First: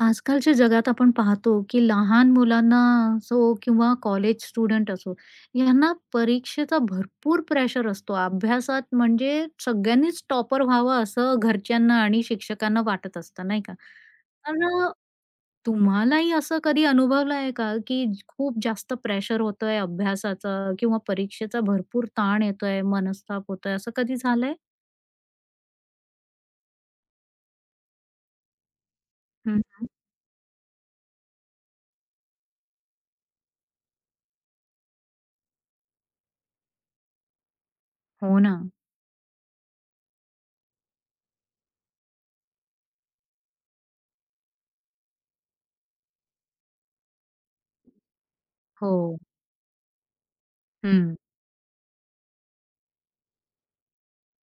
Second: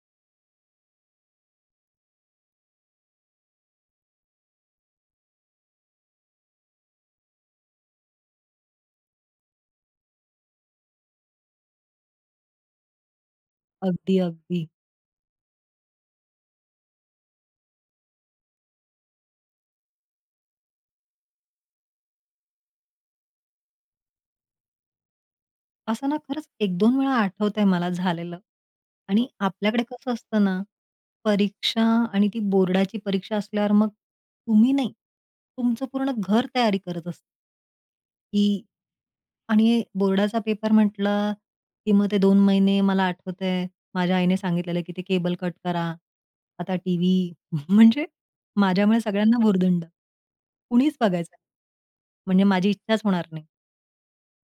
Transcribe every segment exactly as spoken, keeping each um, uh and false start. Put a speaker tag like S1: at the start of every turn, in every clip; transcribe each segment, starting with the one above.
S1: आजकालच्या जगात आपण पाहतो, की लहान मुलांना असो किंवा कॉलेज स्टुडंट असो, यांना परीक्षेचा भरपूर प्रेशर असतो. अभ्यासात म्हणजे सगळ्यांनीच टॉपर व्हावं असं घरच्यांना आणि शिक्षकांना वाटत असतं, नाही का?
S2: अगदी,
S1: तर
S2: अगदी.
S1: अ, तुम्हालाही असं कधी अनुभवलं आहे का, की खूप जास्त प्रेशर होतोय अभ्यासाचं किंवा परीक्षेचा भरपूर ताण येतोय, मनस्ताप होतोय, असं कधी झालंय?
S2: असं ना खरंच एक-दोन वेळा आठवतंय मला झालेलं. आणि
S1: हं,
S2: आपल्याकडे कसं असतं ना, परीक्षा आणि ती बोर्डाची परीक्षा असल्यावर मग तुम्ही नाही, तुमचं पूर्ण घर तयारी करत असतं,
S1: हो ना.
S2: की आणि बोर्डाचा पेपर म्हटला, की मग ते दोन महिने मला आठवतंय माझ्या आईने सांगितलेलं, की ते केबल कट करा. आता टीव्ही म्हणजे माझ्यामुळे
S1: हो.
S2: सगळ्यांना भुर्दंड. कुणीच बघायचं नाही. म्हणजे माझी इच्छाच होणार नाही.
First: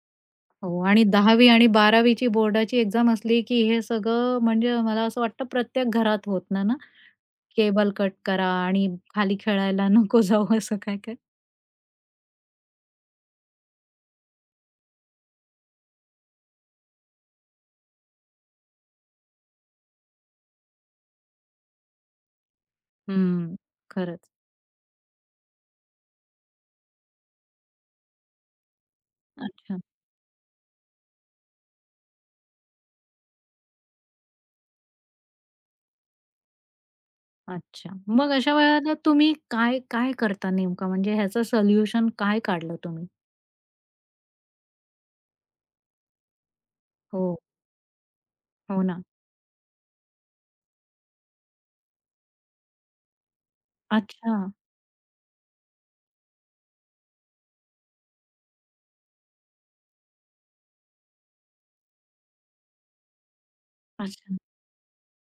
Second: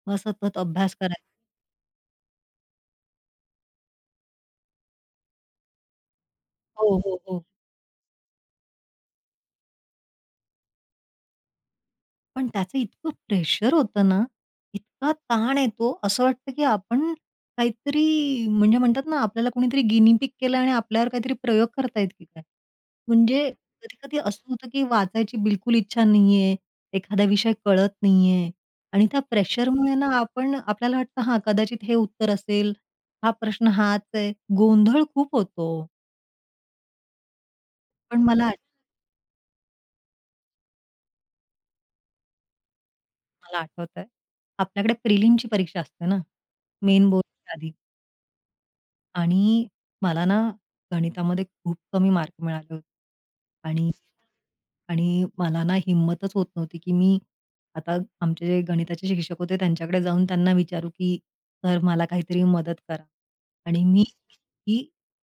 S2: मग सतत
S1: हो
S2: अभ्यास
S1: आणि
S2: करायचा.
S1: दहावी आणि बारावीची बोर्डाची एक्झाम असली, की हे सगळं म्हणजे मला असं वाटतं प्रत्येक घरात होतं ना, ना,
S2: हो, हो, हो.
S1: केबल कट करा आणि खाली खेळायला नको जाऊ असं काय-काय.
S2: पण त्याचं इतकं प्रेशर होतं ना, इतका ताण येतो, असं वाटतं की आपण काहीतरी म्हणजे म्हणतात ना, आपल्याला कोणीतरी गिनी पिग केलं आणि आपल्यावर काहीतरी प्रयोग करतायत की काय? म्हणजे
S1: हं.
S2: कधी-कधी
S1: खरंच.
S2: असं होतं की वाचायची बिलकुल इच्छा नाहीये, एखादा विषय कळत नाहीये आणि त्या
S1: अच्छा,
S2: प्रेशरमुळे ना आपण आपल्याला वाटतं हां, कदाचित हे उत्तर असेल, हा प्रश्न हाच आहे. गोंधळ खूप होतो.
S1: अच्छा.
S2: पण
S1: मग
S2: मला
S1: अशा वेळेला तुम्ही काय काय करता नेमकं? म्हणजे ह्याचं सोल्युशन काय काढलं तुम्ही?
S2: मला आठवतंय, आपल्याकडे प्रिलिमची परीक्षा असते ना, मेन
S1: हो,
S2: बोर्डच्या आधी.
S1: हो ना.
S2: आणि मला ना गणितामध्ये खूप कमी मार्क मिळाले होते. आणि
S1: अच्छा,
S2: आणि मला ना हिम्मतच होत नव्हती, की मी आता आमचे जे गणिताचे शिक्षक होते त्यांच्याकडे जाऊन त्यांना विचारू, की "सर मला काहीतरी मदत करा." आणि मी
S1: अच्छा.
S2: इतकी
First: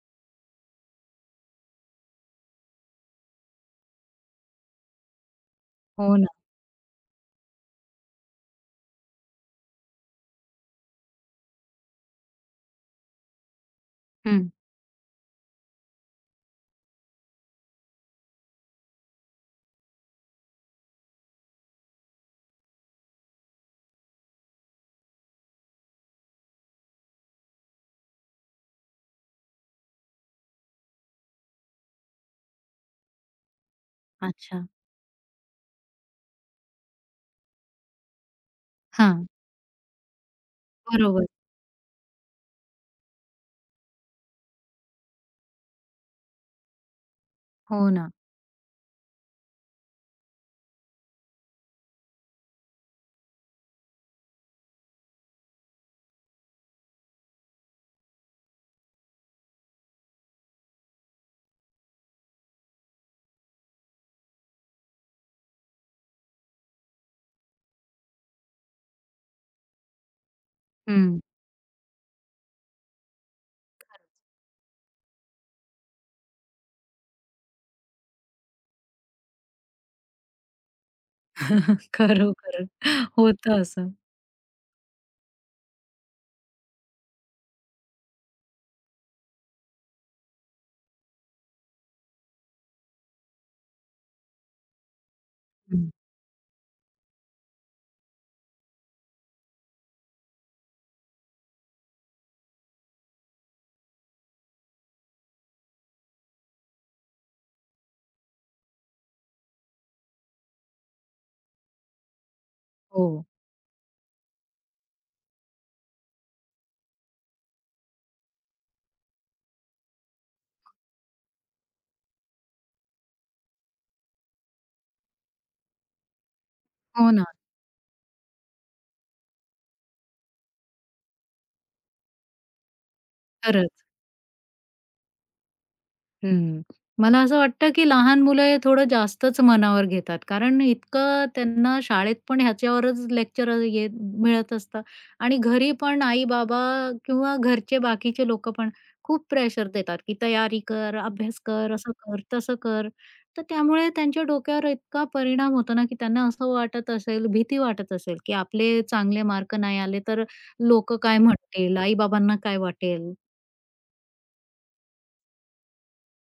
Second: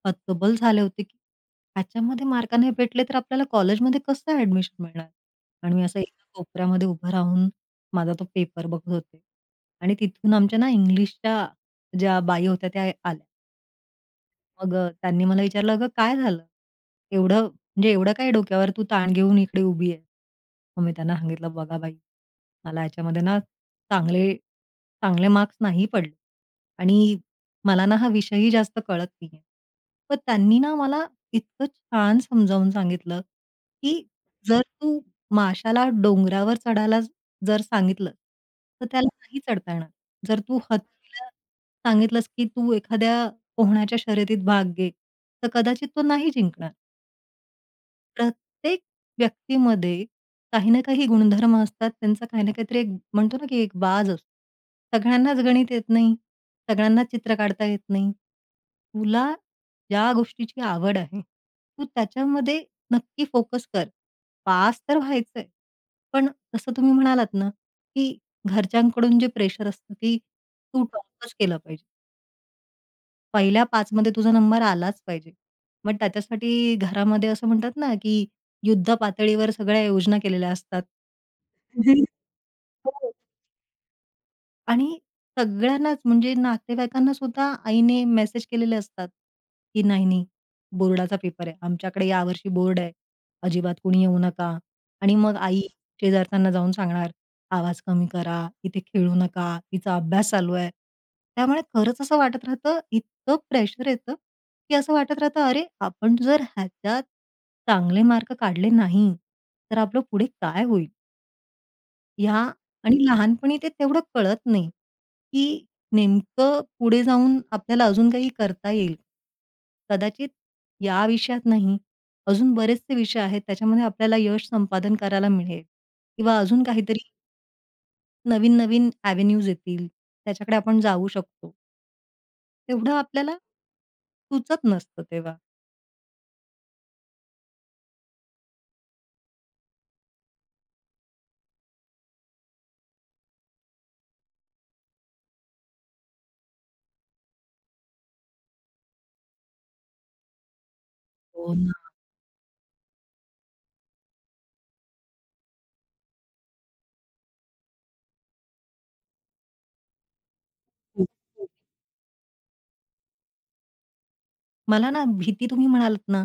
S2: हतबल झाले होते, की ह्याच्यामध्ये मार्क नाही भेटले तर आपल्याला कॉलेजमध्ये कसं ॲडमिशन मिळणार? आणि मी असं
S1: हो
S2: एका
S1: ना.
S2: कोपऱ्यामध्ये उभं राहून माझा तो पेपर बघत होते. आणि तिथून आमच्या ना इंग्लिशच्या ज्या बाई होत्या त्या आल्या.
S1: हं.
S2: मग अ, त्यांनी मला विचारलं, "अगं काय झालं? एवढं म्हणजे एवढं काय डोक्यावर तू ताण घेऊन इकडे उभी आहे?" मग मी त्यांना सांगितलं, "बघा बाई, मला याच्यामध्ये ना चांगले चांगले मार्क्स नाही पडले आणि मला ना हा विषयही जास्त कळत नाहीये." पण त्यांनी ना मला इतकं छान समजावून सांगितलं, की जर
S1: अच्छा.
S2: तू माशाला डोंगरावर चढायला जर सांगितलं, तर त्याला
S1: हां.
S2: नाही चढता येणार. जर तू
S1: बरोबर.
S2: हत्तीला सांगितलंस, की तू एखाद्या पोहण्याच्या शर्यतीत भाग घे, तर कदाचित तो नाही जिंकणार.
S1: हो ना.
S2: प्रत्येक व्यक्तीमध्ये काही ना काही गुणधर्म असतात. त्यांचा काही ना काहीतरी एक म्हणतो ना, की एक बाज असतो. सगळ्यांनाच गणित येत नाही. सगळ्यांनाच चित्र काढता येत नाही. तुला ज्या गोष्टीची आवड आहे, तू त्याच्यामध्ये नक्की फोकस कर. पास तर व्हायचंय. पण जसं तुम्ही म्हणालात ना, की घरच्यांकडून जे प्रेशर असतं, की तू
S1: हं.
S2: टॉपच केलं पाहिजे. पहिल्या पाच मध्ये तुझा नंबर आलाच पाहिजे. मग त्याच्यासाठी घरामध्ये असं म्हणतात ना, की युद्ध पातळीवर सगळ्या योजना केलेल्या असतात. हं.
S1: खरोखर.
S2: हो.
S1: होतं असं.
S2: आणि सगळ्यांनाच म्हणजे नातेवाईकांना सुद्धा आईने मेसेज केलेले असतात, की "नाही, नाही, बोर्डाचा पेपर आहे. आमच्याकडे यावर्षी बोर्ड आहे. अजिबात कुणी येऊ नका." आणि मग आई
S1: हं.
S2: शेजारच्यांना जाऊन सांगणार, "आवाज कमी करा, इथे खेळू नका, तिचा अभ्यास चालू आहे." त्यामुळे खरंच असं वाटत राहतं, इतकं प्रेशर येतं, की असं वाटत राहतं, "अरे, आपण जर ह्याच्यात चांगले मार्क काढले नाही, तर आपलं पुढे काय होईल?" ह्या आणि
S1: हो.
S2: लहानपणी ते तेवढं कळत नाही, की नेमकं पुढे जाऊन आपल्याला अजून काही करता येईल. कदाचित या विषयात नाही, अजून बरेचसे विषय आहेत त्याच्यामध्ये आपल्याला यश संपादन करायला मिळेल किंवा अजून काहीतरी
S1: हो ना.
S2: नवीन-नवीन एव्हेन्यूज येतील, त्याच्याकडे आपण जाऊ शकतो. तेवढं आपल्याला
S1: खरंच.
S2: सुचत नसतं तेव्हा.
S1: हं. मला असं वाटतं, की लहान मुलं हे थोडं जास्तच मनावर घेतात. कारण इतकं त्यांना शाळेत पण ह्याच्यावरच लेक्चर ये मिळत असतं आणि घरी पण आई-बाबा किंवा घरचे बाकीचे लोकं पण खूप प्रेशर देतात, की तयारी कर, अभ्यास
S2: हो
S1: कर,
S2: ना.
S1: असं कर, तसं कर. तर त्यामुळे त्यांच्या डोक्यावर इतका परिणाम होतो ना, की त्यांना असं वाटत असेल, भीती वाटत असेल, की आपले चांगले मार्क नाही आले तर लोकं काय
S2: खूप.
S1: म्हणतील? आई-बाबांना काय वाटेल?
S2: मला ना भीती तुम्ही म्हणालात ना,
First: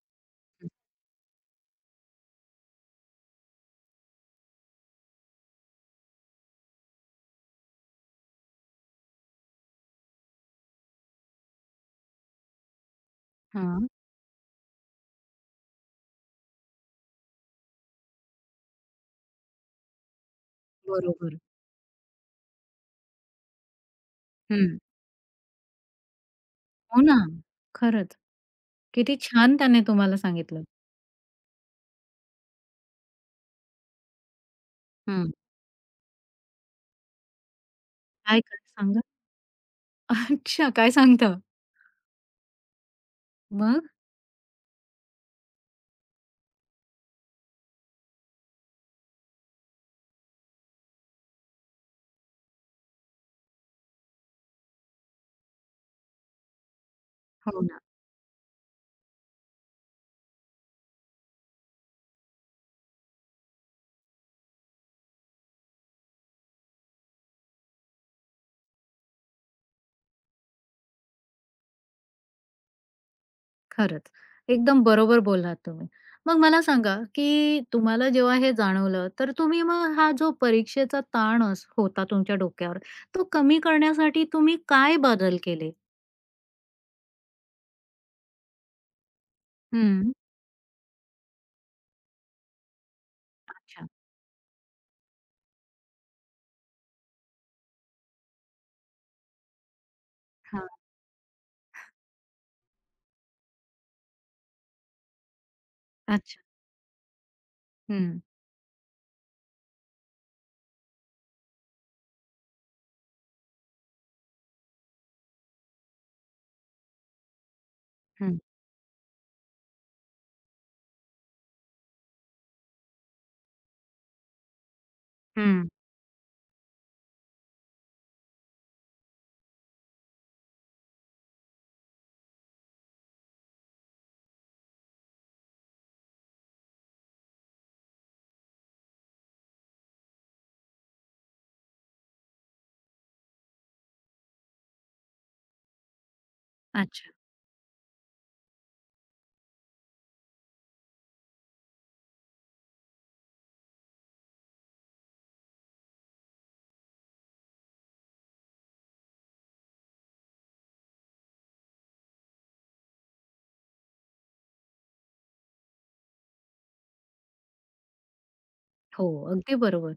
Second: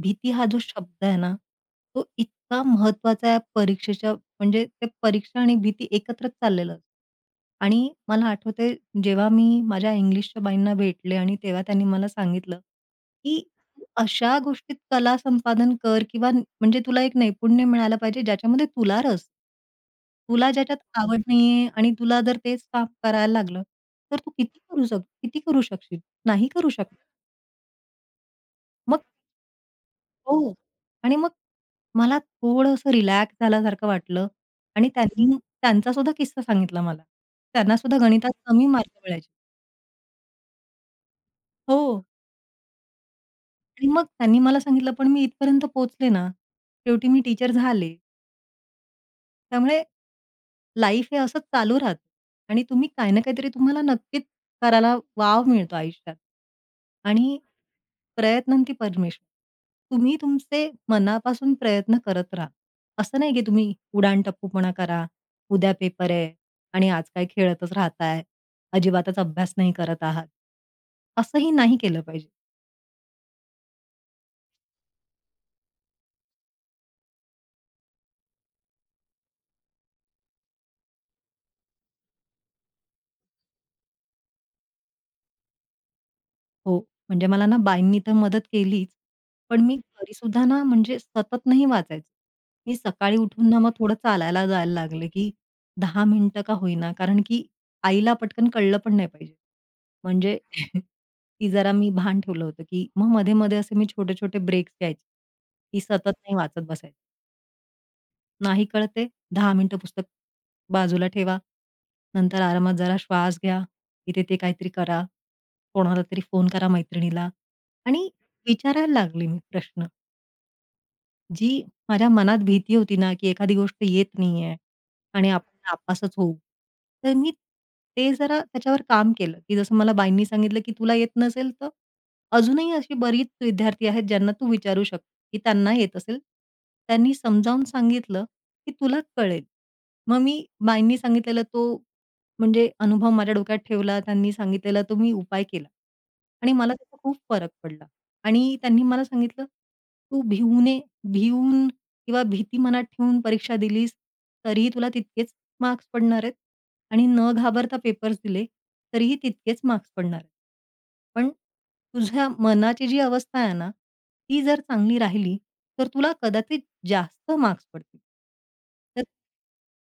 S2: भीती हा जो शब्द आहे ना, तो इतका महत्वाचा आहे परीक्षेच्या म्हणजे ते परीक्षा आणि भीती एकत्रच चाललेलं असतं. आणि मला आठवतंय जेव्हा मी माझ्या इंग्लिशच्या बाईंना भेटले आणि तेव्हा त्यांनी मला सांगितलं, की "तू
S1: हां.
S2: अशा गोष्टीत कला संपादन कर किंवा न- म्हणजे तुला एक नैपुण्य मिळालं पाहिजे ज्याच्यामध्ये तुला रस. तुला ज्याच्यात आवड
S1: बरोबर.
S2: नाहीये आणि तुला जर तेच काम करायला लागलं, तर तू किती करू शक किती करू शकशील? नाही करू शकणार.
S1: हो ना. खरंच. किती छान त्याने तुम्हाला
S2: हो.
S1: सांगितलं.
S2: आणि मग मला थोडंसं रिलॅक्स झाल्यासारखं वाटलं आणि
S1: हं.
S2: त्यांनी त्यांचासुद्धा किस्सा सांगितला मला. त्यांनासुद्धा गणितात
S1: काय, काय
S2: कमी मार्क
S1: सांगा?
S2: मिळायचे.
S1: अच्छा, काय सांगता?
S2: हो. आणि
S1: मग?
S2: मग त्यांनी मला सांगितलं, "पण मी इथपर्यंत पोहोचले ना, शेवटी मी टीचर झाले." त्यामुळे लाईफ हे असंच चालू राहतं आणि तुम्ही काही ना काहीतरी तुम्हाला नक्कीच करायला वाव मिळतो आयुष्यात. आणि
S1: हो ना.
S2: प्रयत्नांती परमेश्वर. तुम्ही तुमचे मनापासून प्रयत्न करत राहा. असं नाही की तुम्ही उडाणटप्पूपणा करा, उद्या पेपर आहे आणि आज काय खेळतच राहताय, अजिबातच अभ्यास नाही करत आहात. असंही नाही केलं पाहिजे.
S1: खरंच. एकदम बरोबर बोललात तुम्ही. मग मला सांगा, की तुम्हाला जेव्हा हे जाणवलं, तर तुम्ही मग हा जो परीक्षेचा ताण अस होता तुमच्या डोक्यावर, तो कमी करण्यासाठी तुम्ही काय बदल केले?
S2: हो, म्हणजे मला ना बाईंनी तर मदत केलीच, पण मी हं.
S1: हं.
S2: तरीसुद्धा ना म्हणजे सतत नाही वाचायचे. मी सकाळी उठून ना मग
S1: अच्छा.
S2: थोडं चालायला जायला लागले, की दहा मिनिटं का होईना, कारण की आईला पटकन कळलं पण नाही पाहिजे. म्हणजे
S1: हां.
S2: ती जरा मी भान ठेवलं होतं, की मग मध्ये-मध्ये असे मी छोटे-छोटे ब्रेक्स घ्यायचे. ती सतत नाही
S1: अच्छा.
S2: वाचत बसायची.
S1: हं,
S2: नाही कळत आहे, मिनिटं पुस्तक बाजूला ठेवा. नंतर आरामात जरा श्वास घ्या. इथे ते काहीतरी करा. कोणाला तरी फोन करा मैत्रिणीला आणि
S1: हं,
S2: विचारायला लागले मी प्रश्न. जी माझ्या मनात भीती होती ना, की एखादी गोष्ट येत नाहीये आणि आपण
S1: हं.
S2: नापासच होऊ. तर मी ते जरा त्याच्यावर काम केलं, की जसं मला बाईंनी सांगितलं, की "तुला येत नसेल तर अजूनही अशी बरीच विद्यार्थी आहेत ज्यांना तू विचारू शकते, की त्यांना येत असेल." त्यांनी समजावून सांगितलं, की "तुला कळेल." मग मी बाईंनी सांगितलेला तो म्हणजे अनुभव माझ्या डोक्यात ठेवला. त्यांनी सांगितलेला तो मी उपाय केला आणि मला त्याचा
S1: अच्छा.
S2: खूप फरक पडला आणि त्यांनी मला सांगितलं, "तू भिऊ नये भिवून किंवा भीती मनात ठेवून परीक्षा दिलीस, तरीही तुला तितकेच मार्क्स पडणार आहेत आणि न घाबरता पेपर्स दिले, तरीही तितकेच मार्क्स पडणार आहेत. पण तुझ्या मनाची जी अवस्था आहे ना, ती जर चांगली राहिली, तर तुला कदाचित जास्त मार्क्स पडतील.
S1: हो, अगदी बरोबर.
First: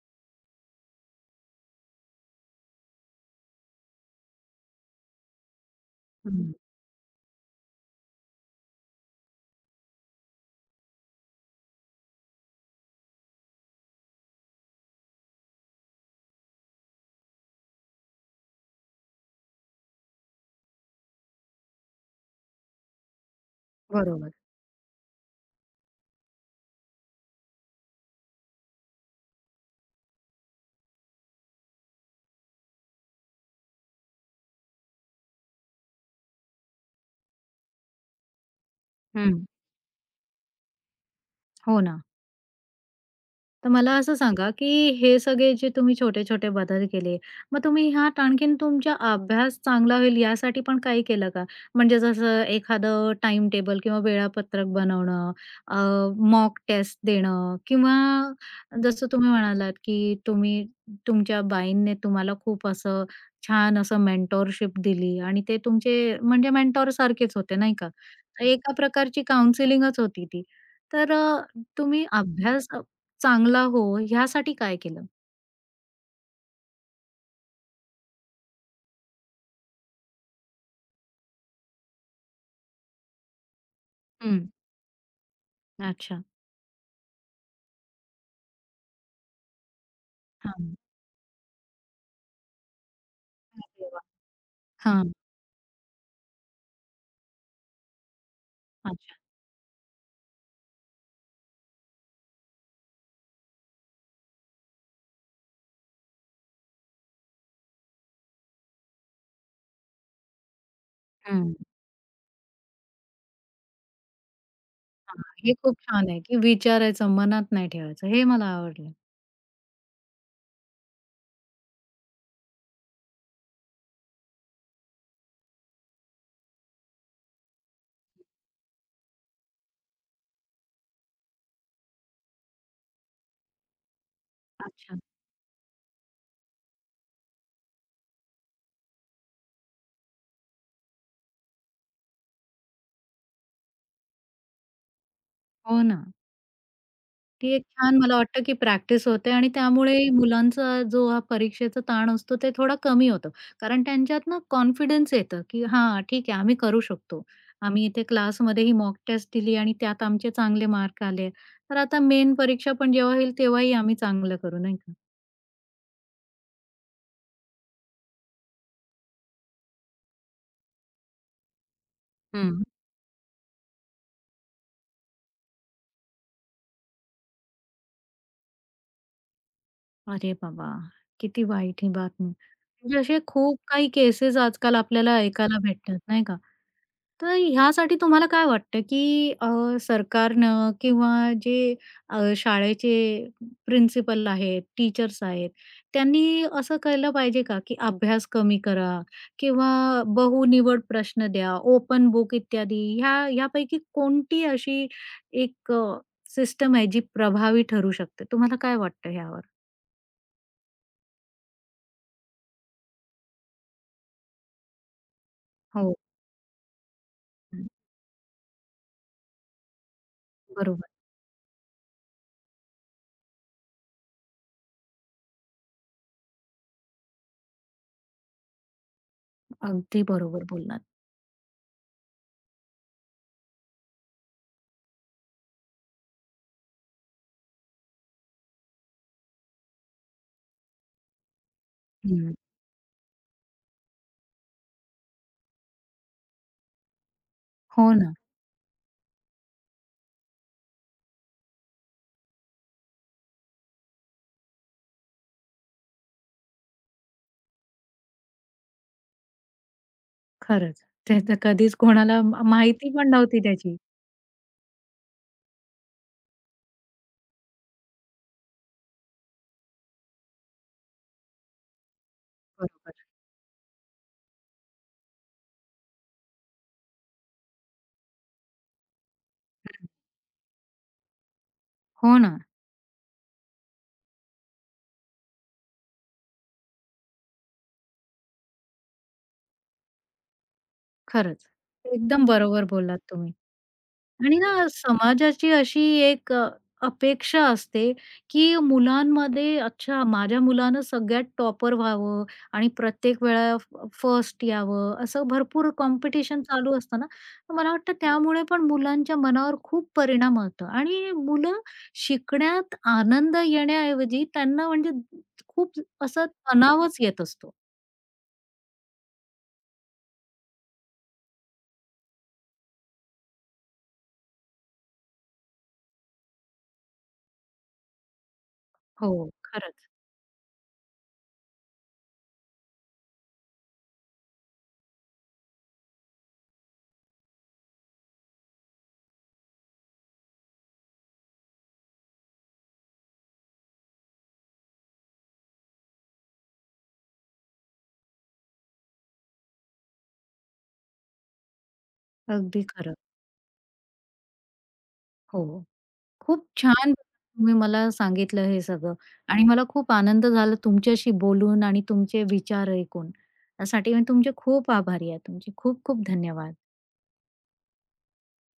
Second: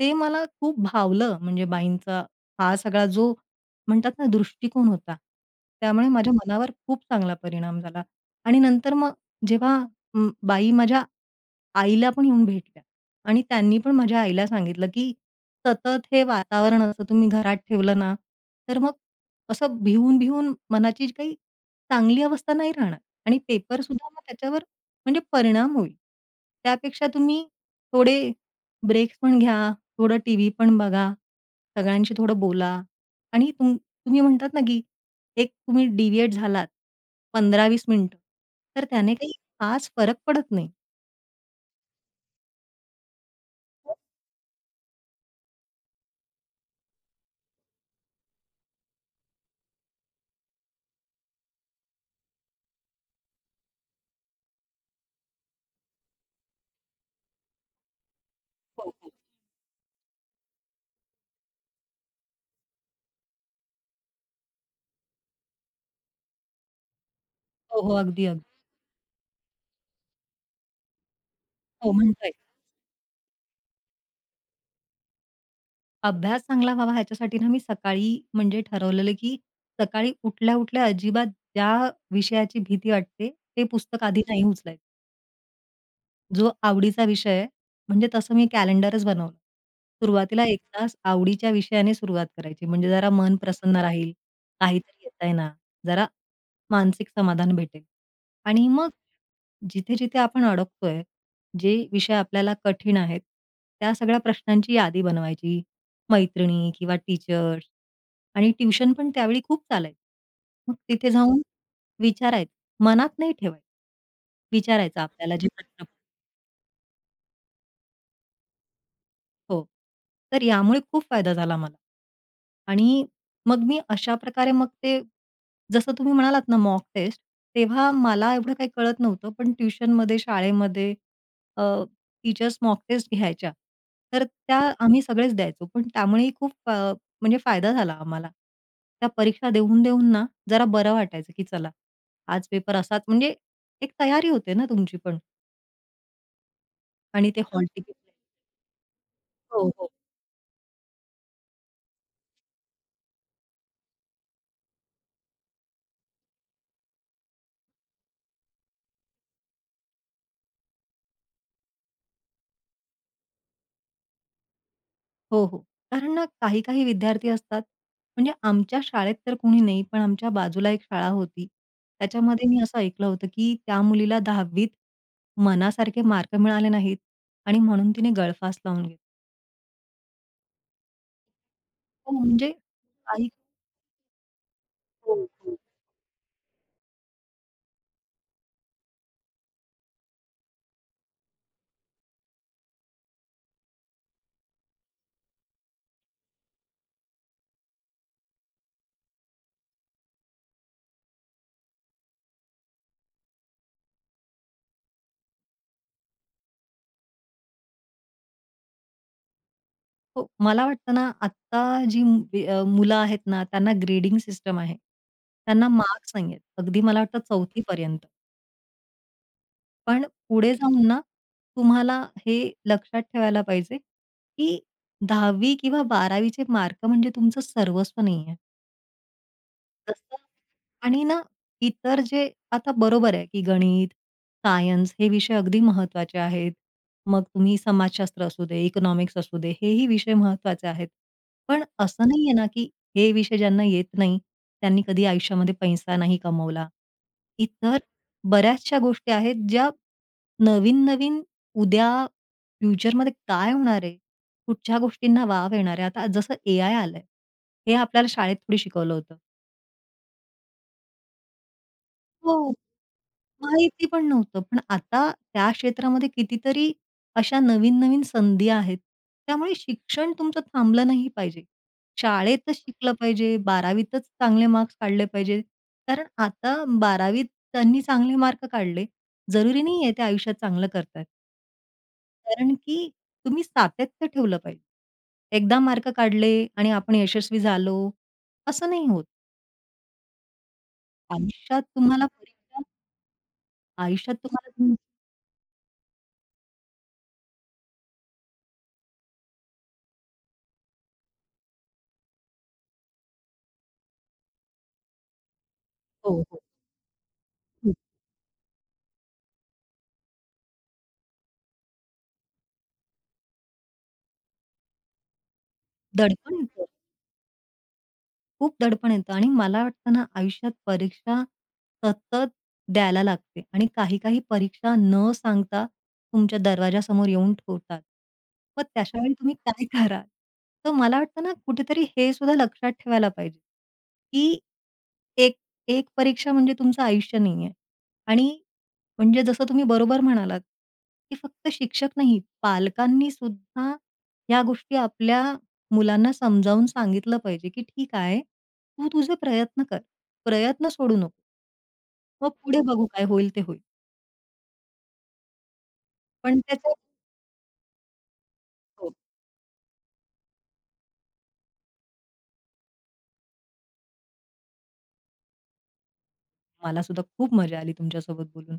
S2: ते मला खूप भावलं म्हणजे बाईंचा हा सगळा जो म्हणतात ना दृष्टिकोन होता. त्यामुळे माझ्या
S1: हं.
S2: मनावर खूप चांगला परिणाम झाला आणि नंतर मग जेव्हा अं, बाई माझ्या आईला पण येऊन भेटल्या आणि त्यांनी पण माझ्या आईला सांगितलं, की सतत हे वातावरण असं तुम्ही घरात ठेवलं ना, तर मग असं भिवून-भिवून मनाची जी काही चांगली अवस्था नाही राहणार आणि पेपर सुद्धा मग
S1: बरोबर.
S2: त्याच्यावर म्हणजे परिणाम होईल. त्यापेक्षा तुम्ही थोडे ब्रेक्स पण घ्या. थोडं टीव्ही पण बघा, सगळ्यांशी थोडं बोला आणि तुम तुम्ही म्हणतात ना, की एक तुम्ही डिव्हिएट झालात पंधरा ते वीस मिनिटं, तर त्याने काही
S1: हं.
S2: खास फरक पडत नाही.
S1: हो ना. तर मला
S2: हो,
S1: असं सांगा, की हे सगळे जे तुम्ही छोटे-छोटे बदल केले, मग तुम्ही ह्यात आणखीन तुमचा अभ्यास चांगला होईल यासाठी पण काही केलं का? म्हणजे जसं एखादं टाईम टेबल किंवा वेळापत्रक बनवणं, अ, मॉक टेस्ट देणं किंवा
S2: हो,
S1: जसं
S2: हो.
S1: तुम्ही म्हणालात, की तुम्ही तुमच्या बाईंनी तुम्हाला खूप असं छान असं मेंटॉरशिप दिली आणि ते तुमचे म्हणजे मेंटॉरसारखेच होते नाही
S2: हो,
S1: का?
S2: हो. अगदी, अगदी.
S1: एका प्रकारची काउन्सिलिंगच होती ती. तर अ,
S2: हो,
S1: तुम्ही
S2: म्हणता
S1: अभ्यास चांगला हो, ह्यासाठी काय केलं?
S2: अभ्यास चांगला व्हावा ह्याच्यासाठी ना मी सकाळी म्हणजे ठरवलेलं, की सकाळी उठल्या-उठल्या अजिबात ज्या विषयाची भीती वाटते, ते पुस्तक आधी नाही
S1: हं.
S2: उचलायचं.
S1: अच्छा.
S2: जो आवडीचा विषय आहे, म्हणजे तसं मी कॅलेंडरच बनवलं. सुरुवातीला एक
S1: हां.
S2: तास आवडीच्या विषयाने सुरुवात करायची. म्हणजे जरा मन प्रसन्न
S1: अरे वाह!
S2: राहील, काहीतरी
S1: हां.
S2: येतंय ना, जरा मानसिक समाधान भेटेल. आणि मग
S1: अच्छा.
S2: जिथे-जिथे आपण अडकतोय, जे विषय आपल्याला कठीण आहेत, त्या सगळ्या प्रश्नांची यादी बनवायची. मैत्रिणी किंवा टीचर्स आणि ट्युशन पण त्यावेळी खूप चालायचं. मग तिथे जाऊन
S1: हं.
S2: विचारायचं. मनात नाही ठेवायचं. विचारायचं
S1: हां,
S2: आपल्याला जे
S1: हे खूप
S2: प्रश्न
S1: छान आहे, की विचारायचं, मनात नाही ठेवायचं. हे मला आवडलं.
S2: हो. तर यामुळे खूप फायदा झाला मला. आणि मग मी अशा प्रकारे मग ते जसं तुम्ही म्हणालात ना मॉक टेस्ट, तेव्हा मला एवढं काही कळत नव्हतं. पण ट्युशनमध्ये, शाळेमध्ये अ, टीचर्स मॉक टेस्ट घ्यायच्या. तर त्या
S1: अच्छा.
S2: आम्ही सगळेच द्यायचो. पण त्यामुळेही खूप अ, म्हणजे फायदा झाला आम्हाला. त्या परीक्षा देऊन-देऊन ना जरा बरं वाटायचं, की चला आज पेपर असाच म्हणजे एक तयारी होते ना तुमची पण
S1: हो ना.
S2: आणि ते
S1: ती
S2: हॉल
S1: एक
S2: नक्कीच. तिकीट
S1: छान मला वाटतं, की प्रॅक्टिस होते आणि
S2: हो. हो
S1: त्यामुळे मुलांचा जो हा परीक्षेचा ताण असतो, ते थोडा कमी होतो. कारण त्यांच्यात ना कॉन्फिडन्स येतं, की हां, ठीक आहे, आम्ही करू शकतो. आम्ही इथे क्लासमध्ये ही मॉक टेस्ट दिली आणि त्यात आमचे चांगले मार्क आले. तर आता मेन परीक्षा पण जेव्हा होईल, तेव्हाही आम्ही चांगलं करू, नाही का?
S2: हो, हो. कारण ना काही-काही विद्यार्थी असतात, म्हणजे आमच्या शाळेत तर कुणी नाही, पण आमच्या बाजूला एक शाळा होती. त्याच्यामध्ये मी असं ऐकलं होतं, की त्या मुलीला दहावीत मनासारखे मार्क मिळाले नाहीत आणि म्हणून तिने गळफास लावून घेतला.
S1: अरे बाबा! किती वाईट ही
S2: हो,
S1: बातमी.
S2: म्हणजे
S1: म्हणजे असे
S2: काही
S1: खूप काही केसेस आजकाल
S2: हो,
S1: आपल्याला
S2: हो.
S1: ऐकायला भेटतात, नाही का? तर ह्यासाठी तुम्हाला काय वाटतं, की अ, सरकारनं किंवा जे अ, शाळेचे प्रिन्सिपल आहेत, टीचर्स आहेत, त्यांनी असं केलं पाहिजे का, की अभ्यास कमी करा किंवा बहुनिवड प्रश्न द्या, ओपन बुक इत्यादी ह्या ह्यापैकी कोणती अशी एक सिस्टम आहे जी प्रभावी ठरू शकते? तुम्हाला काय वाटतं ह्यावर?
S2: हो, मला वाटतं ना आत्ता जी मु- वि अ, मुलं आहेत ना, त्यांना ग्रेडिंग सिस्टम आहे. त्यांना
S1: हो.
S2: मार्क्स नाहीयेत. अगदी मला वाटतं चौथी पर्यंत. पण पुढे जाऊन
S1: बरोबर.
S2: ना, तुम्हाला हे लक्षात ठेवायला पाहिजे, की दहावी किंवा बारावी चे मार्क म्हणजे तुमचं सर्वस्व नाहीये.
S1: अगदी
S2: तसं
S1: बरोबर बोललात.
S2: आणि ना इतर जे आता बरोबर आहे, की गणित, सायन्स हे विषय अगदी महत्त्वाचे आहेत. मग तुम्ही समाजशास्त्र असू दे, इकॉनॉमिक्स असू दे, हेही विषय महत्त्वाचे आहेत. पण असं नाहीये
S1: हं.
S2: ना, की हे विषय ज्यांना येत नाही, त्यांनी कधी आयुष्यामध्ये पैसा नाही कमवला. इतर
S1: हो ना.
S2: बऱ्याचशा गोष्टी आहेत, ज्या नवीन-नवीन उद्या फ्युचरमध्ये काय होणार आहे? कुठच्या गोष्टींना वाव येणार आहे? आता जसं एआय आलंय, हे आपल्याला शाळेत थोडी शिकवलं होतं.
S1: खरंच. ते तर कधीच कोणाला म
S2: हो.
S1: माहिती पण नव्हती त्याची.
S2: माहिती पण नव्हतं. पण आता त्या क्षेत्रामध्ये कितीतरी अशा नवीन-नवीन संधी आहेत. त्यामुळे शिक्षण तुमचं थांबलं नाही पाहिजे. शाळेतच शिकलं
S1: बरोबर.
S2: पाहिजे, बारावीतच चांगले मार्क्स काढले पाहिजे. कारण आता बारावीत त्यांनी चांगले मार्क काढले, जरुरी नाहीये ते आयुष्यात चांगलं करतायत.
S1: हो ना.
S2: कारण की तुम्ही सातत्य ठेवलं पाहिजे. एकदा मार्क काढले आणि आपण यशस्वी झालो, असं नाही होत.
S1: खरंच.
S2: आयुष्यात तुम्हाला
S1: एकदम
S2: परीक्षा
S1: बरोबर बोललात तुम्ही.
S2: आयुष्यात
S1: आणि
S2: तुम्हाला
S1: ना
S2: तुम
S1: समाजाची अशी एक अ, अपेक्षा असते, की मुलांमध्ये अच्छा माझ्या मुलानं सगळ्यात टॉपर व्हावं आणि प्रत्येक वेळा फर्स्ट यावं, असं भरपूर
S2: हो, हो.
S1: कॉम्पिटिशन चालू असतं ना. तर मला
S2: खूप
S1: वाटतं त्यामुळे पण मुलांच्या मनावर खूप परिणाम होतो आणि मुलं शिकण्यात आनंद येण्याऐवजी त्यांना म्हणजे खूप असा
S2: दडपण येतं.
S1: तणावच येत असतो.
S2: खूप दडपण येतं आणि मला वाटतं ना आयुष्यात परीक्षा सतत द्यायला लागते आणि काही काही परीक्षा न सांगता तुमच्या दरवाजासमोर येऊन ठेवतात. मग त्याच्या
S1: हो,
S2: वेळी तुम्ही काय
S1: खरंच.
S2: कराल? तर मला वाटतं ना कुठेतरी हे सुद्धा लक्षात ठेवायला पाहिजे, की एक एक परीक्षा म्हणजे तुमचं आयुष्य नाहीये आणि म्हणजे जसं तुम्ही बरोबर म्हणालात, की फक्त शिक्षक नाही, पालकांनी सुद्धा या गोष्टी आपल्या मुलांना समजावून सांगितलं पाहिजे, की "ठीक आहे, तू तुझे प्रयत्न कर. प्रयत्न सोडू नको. मग पुढे
S1: अगदी
S2: बघू
S1: खरं.
S2: काय होईल ते होईल."
S1: हो.
S2: पण
S1: खूप
S2: त्याचं
S1: छान तुम्ही मला सांगितलं हे
S2: हो,
S1: सगळं आणि मला खूप आनंद झाला तुमच्याशी बोलून आणि तुमचे विचार ऐकून. त्यासाठी मी तुमचे खूप आभारी आहे. तुमचे खूप खूप धन्यवाद.
S2: मला सुद्धा खूप मजा आली तुमच्यासोबत बोलून.